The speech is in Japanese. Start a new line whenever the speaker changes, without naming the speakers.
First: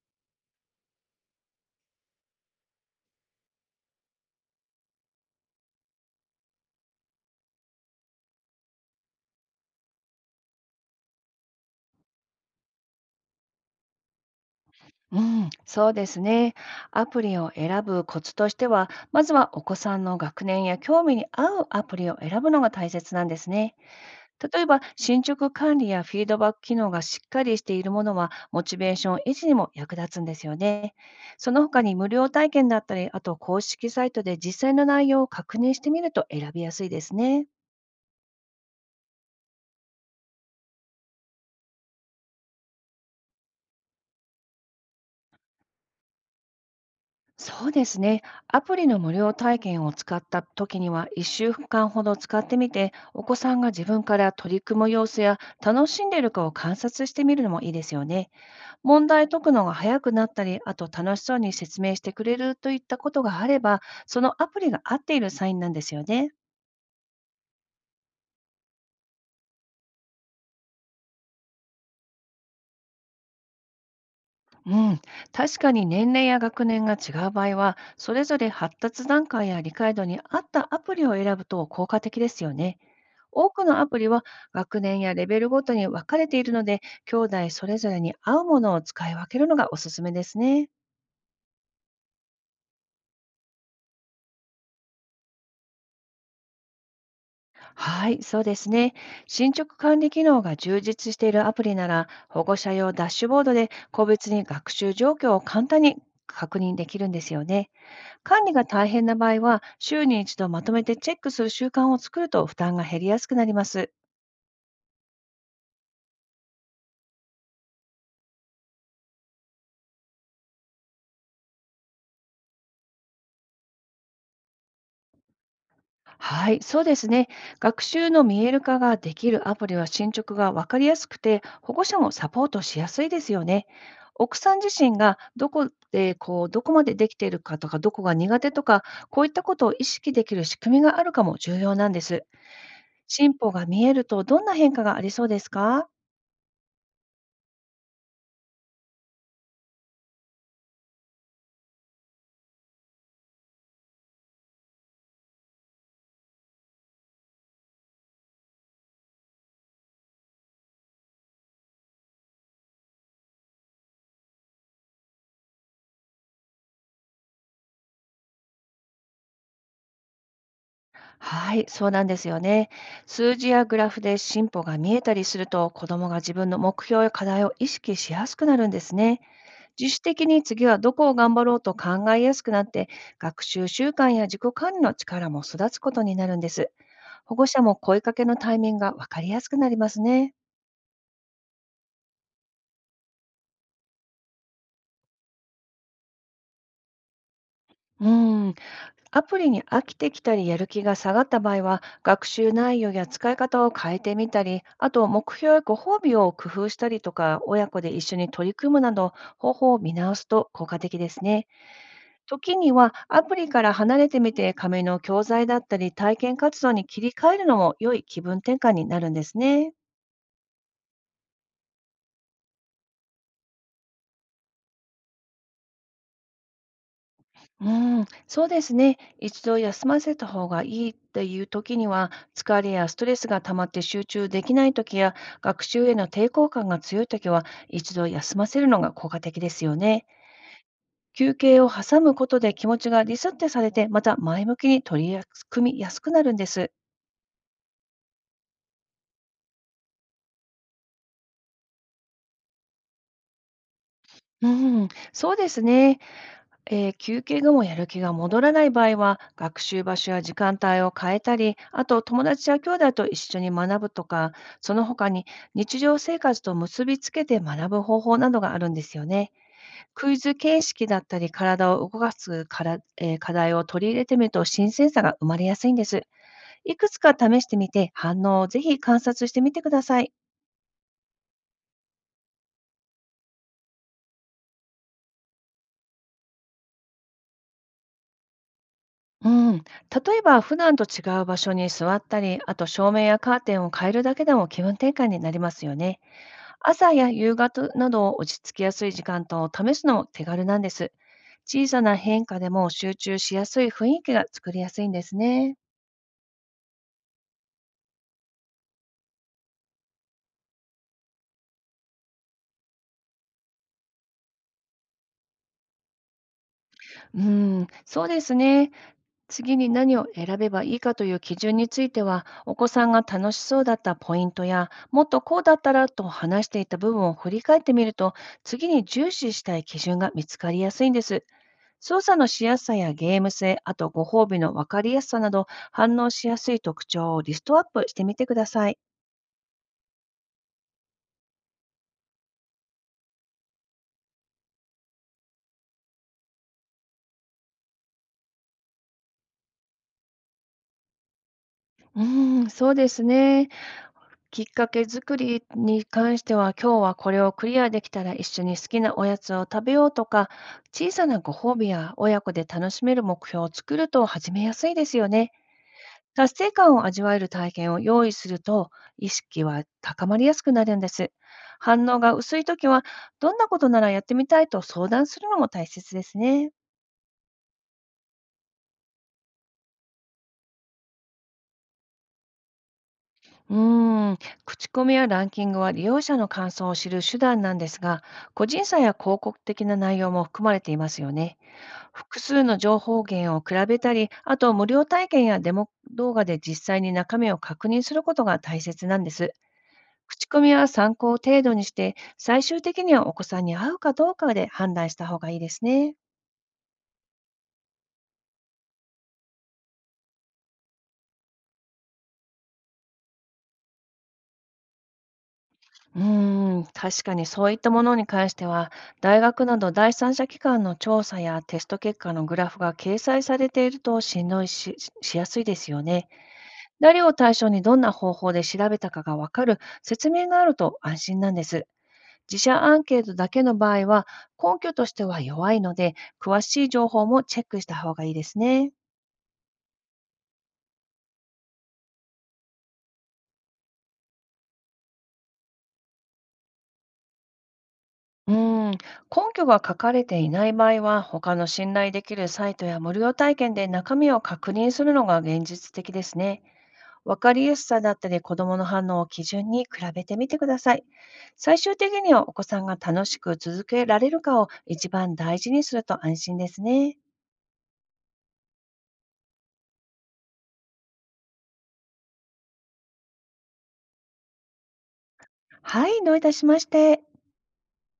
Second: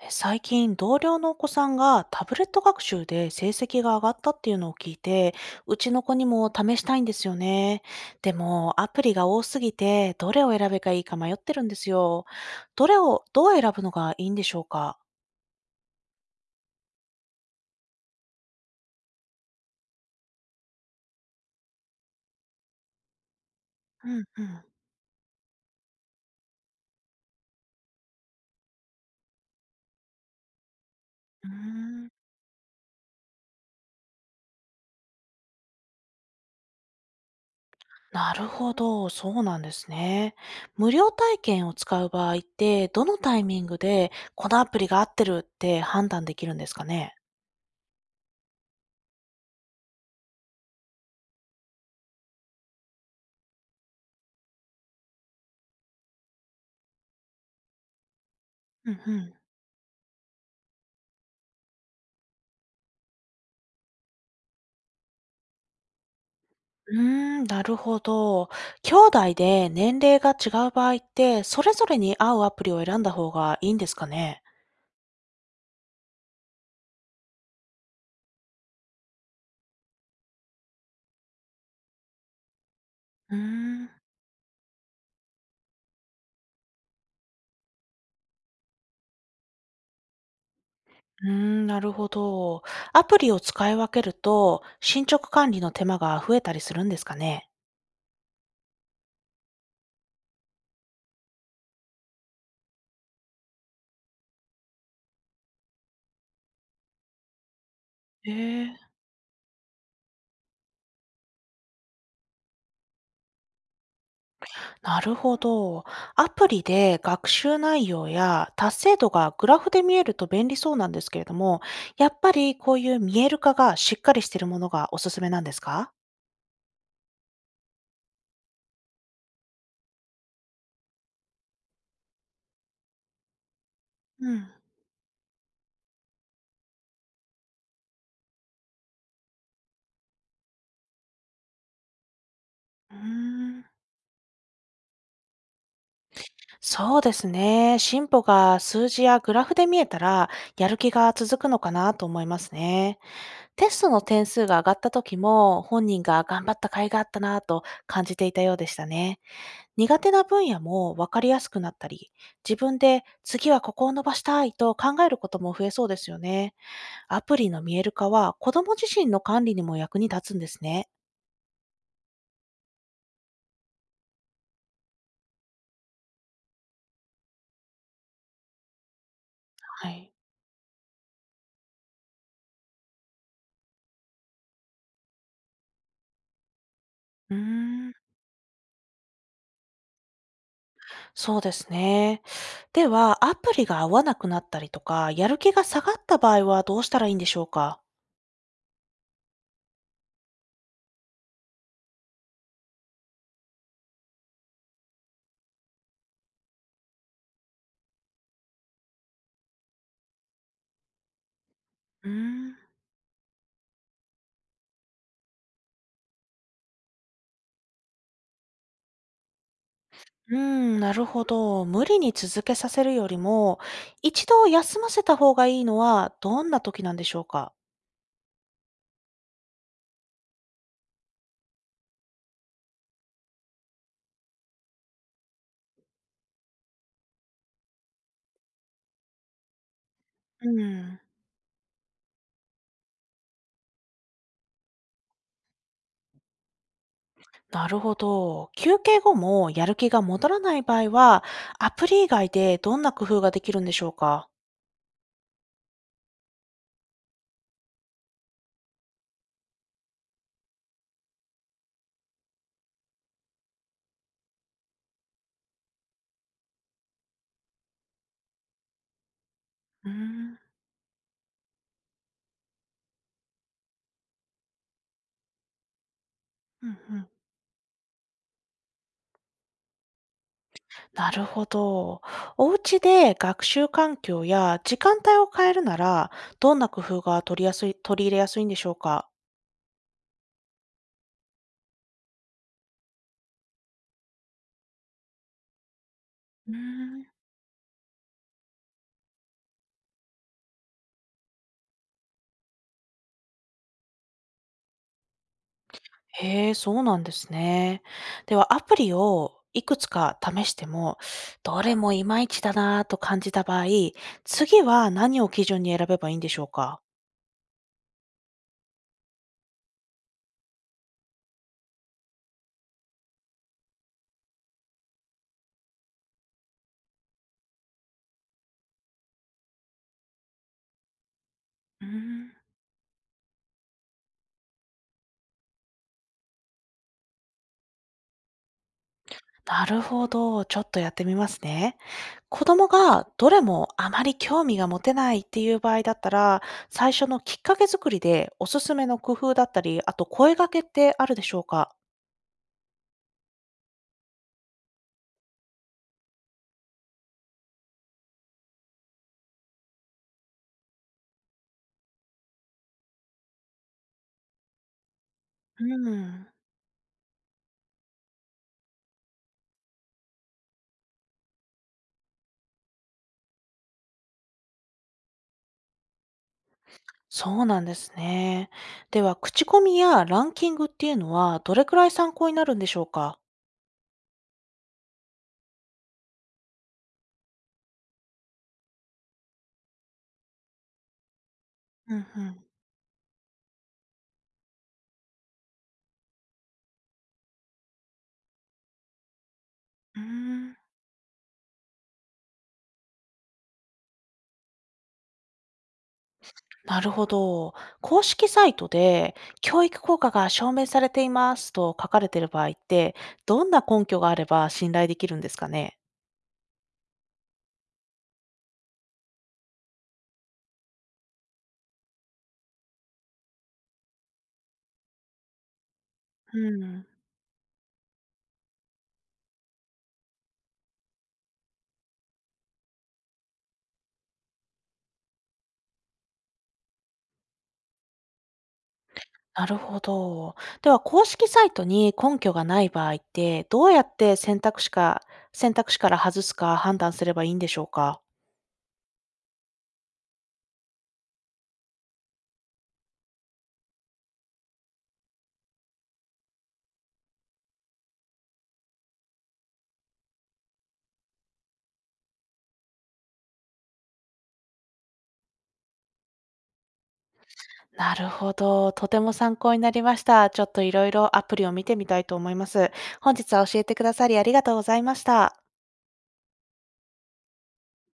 最近、同僚のお子さんがタブレット学習で成績が上がったっていうのを聞いて、うちの子にも試したいんですよね。でも、アプリが多すぎて、どれを選べばいいか迷ってるんですよ。どれを、どう選ぶのがいいんでしょうか？
うん、そうですね。アプリを選ぶコツとしては、まずはお子さんの学年や興味に合うアプリを選ぶのが大切なんですね。
うんう
例
ん。
えば、進捗管理やフィードバック機能がしっかりしているものは、モチベーション維持にも役立つんですよね。
うー
その他に無
ん、
料体験だったり、あと公式サイトで実際の内容を確認してみると選びやすいですね。
なるほど、そうなんですね。無料体験を使う場合って、どのタイミングで、このアプリが合ってるって判断できるんですかね？
そうですね。アプリの無料体験を使った時には、1週間ほど使ってみて、お子さんが自分から取り組む様子や楽しんでいるかを観察してみるのもいいですよね。
うん
問
う
題
ん。
解くのが早くなったり、あと楽しそうに説明してくれるといったことがあれば、そのアプリが合っているサインなんですよね。
うーん、なるほど。兄弟で年齢が違う場合って、それぞれに合うアプリを選んだ方がいいんですかね？
うん、確かに年齢や学年が違う場合は、それぞれ発達段階や理解度に合ったアプリを選ぶと効果的ですよね。
うー
多くの
ん、
アプ
う
リは学年やレベルごとに分かれているので、兄弟それぞれに合うものを使い分けるのがおすすめですね。
ーん、なるほど。アプリを使い分けると、進捗管理の手間が増えたりするんですかね？
はい、そうですね。進捗管理機能が充実しているアプリなら、保護者用ダッシュボードで個別に学習状況を簡単に確認できるんですよね。
へ
管理が
え、
大変な場合は、週に一度まとめてチェックする習慣を作ると負担が減りやすくなります。
なるほど。アプリで学習内容や達成度がグラフで見えると便利そうなんですけれども、やっぱりこういう見える化がしっかりしているものがおすすめなんですか？
はい、そうですね。学習の見える化ができるアプリは進捗が分かりやすくて、保護者もサポートしやすいですよね。
う
奥
ん、
さん自身がどこでこうどこまでできているかとか、どこが苦手とか、こういったことを意識できる仕組みがあるかも重要なんです。
うー
進歩
ん。
が見えるとどんな変化がありそうですか？
そうですね。進歩が数字やグラフで見えたら、やる気が続くのかなと思いますね。テストの点数が上がった時も、本人が頑張った甲斐があったなと感じていたようでしたね。苦手な分野も分かりやすくなったり、自分で次はここを伸ばしたいと考えることも増えそうですよね。アプリの見える化は、子供自身の管理にも役に立つんですね。
はい、そうなんですよね。数字やグラフで進歩が見えたりすると、子どもが自分の目標や課題を意識しやすくなるんですね。
は
自主
い。
的に次はどこを頑張ろうと考えやすくなって、学習習慣や自己管理の力も育つことになるんです。保
う
護者も
ーん。
声かけのタイミングが分かりやすくなりますね。
そうですね。では、アプリが合わなくなったりとか、やる気が下がった場合はどうしたらいいんでしょうか？
うん、アプリに飽きてきたりやる気が下がった場合は、学習内容や使い方を変えてみたり、あと目標やご褒美を工夫したりとか、親子で一緒に取り組むなど方法を見直すと効果的ですね。
うーん。
時にはアプリから離れてみて、紙の教材だったり体験活動に切り替えるのも良い気分転換になるんですね。
うーん、なるほど。無理に続けさせるよりも、一度休ませた方がいいのはどんな時なんでしょうか？
うん、そうですね。一度休ませた方がいいっていう時には、疲れやストレスが溜まって集中できない時や、学習への抵抗感が強い時は、一度休ませるのが効果的ですよね。
うーん、
休憩を挟むことで気持ちがリセットされて、また前向きに取り組みやすくなるんです。
なるほど。休憩後もやる気が戻らない場合は、アプリ以外でどんな工夫ができるんでしょうか？
うん、そうですね。休憩後もやる気が戻らない場合は、学習場所や時間帯を変えたり、あと友達や兄弟と一緒に学ぶとか、その他に日常生活と結びつけて学ぶ方法などがあるんですよね。
うー
クイズ
ん。
形式だったり、体を動かすから、課題を取り入れてみると新鮮さが生まれやすいんです。
う
い
ん
くつ
うん。
か試してみて、反応をぜひ観察してみてください。
なるほど。お家で学習環境や時間帯を変えるなら、どんな工夫が取りやすい、取り入れやすいんでしょうか？
うん、例えば普段と違う場所に座ったり、あと照明やカーテンを変えるだけでも気分転換になりますよね。
うー
朝
ん。
や夕方など落ち着きやすい時間と試すのも手軽なんです。小さな変化でも集中しやすい雰囲気が作りやすいんですね。
へえ、そうなんですね。では、アプリをいくつか試しても、どれもいまいちだなぁと感じた場合、次は何を基準に選べばいいんでしょうか？
うん、そうですね。次に何を選べばいいかという基準については、お子さんが楽しそうだったポイントや、もっとこうだったらと話していた部分を振り返ってみると、次に重視したい基準が見つかりやすいんです。
うー
操作の
ん。
しやすさやゲーム性、あとご褒美の分かりやすさなど、反応しやすい特徴をリストアップしてみてください。
なるほど。ちょっとやってみますね。子供がどれもあまり興味が持てないっていう場合だったら、最初のきっかけ作りでおすすめの工夫だったり、あと声掛けってあるでしょうか？
うーん、そうですね。きっかけ作りに関しては、今日はこれをクリアできたら一緒に好きなおやつを食べようとか、小さなご褒美や親子で楽しめる目標を作ると始めやすいですよね。
うーん、
達成感を味わえる体験を用意すると、意識は高まりやすくなるんです。反応が薄いときは、どんなことならやってみたいと相談するのも大切ですね。
そうなんですね。では、口コミやランキングっていうのはどれくらい参考になるんでしょうか？
うーん、口コミやランキングは利用者の感想を知る手段なんですが、個人差や広告的な内容も含まれていますよね。
うん
複
う
数
ん。
の情報源を比べたり、あと無料体験やデモ動画で実際に中身を確認することが大切なんです。
うー
口コミ
ん、
は参考程度にして、最終的にはお子さんに合うかどうかで判断した方がいいですね。
なるほど。公式サイトで教育効果が証明されていますと書かれている場合って、どんな根拠があれば信頼できるんですかね？
うーん、確かにそういったものに関しては、大学など第三者機関の調査やテスト結果のグラフが掲載されていると信頼ししやすいですよね。
うん。
誰を対象にどんな方法で調べたかがわかる説明があると安心なんです。自社アンケートだけの場合は、根拠としては弱いので、詳しい情報もチェックした方がいいですね。
なるほど。では、公式サイトに根拠がない場合って、どうやって選択肢から外すか判断すればいいんでしょうか？
うーん、根拠が書かれていない場合は、他の信頼できるサイトや無料体験で中身を確認するのが現実的ですね。わかりやすさだったり子どもの反応を基準に比べてみてください。最終的にはお子さんが楽しく続けられるかを一番大事にすると安心ですね。
なるほど、とても参考になりました。ちょっといろいろアプリを見てみたいと思います。本日は教えてくださりありがとうございました。
はい、どういたしまして。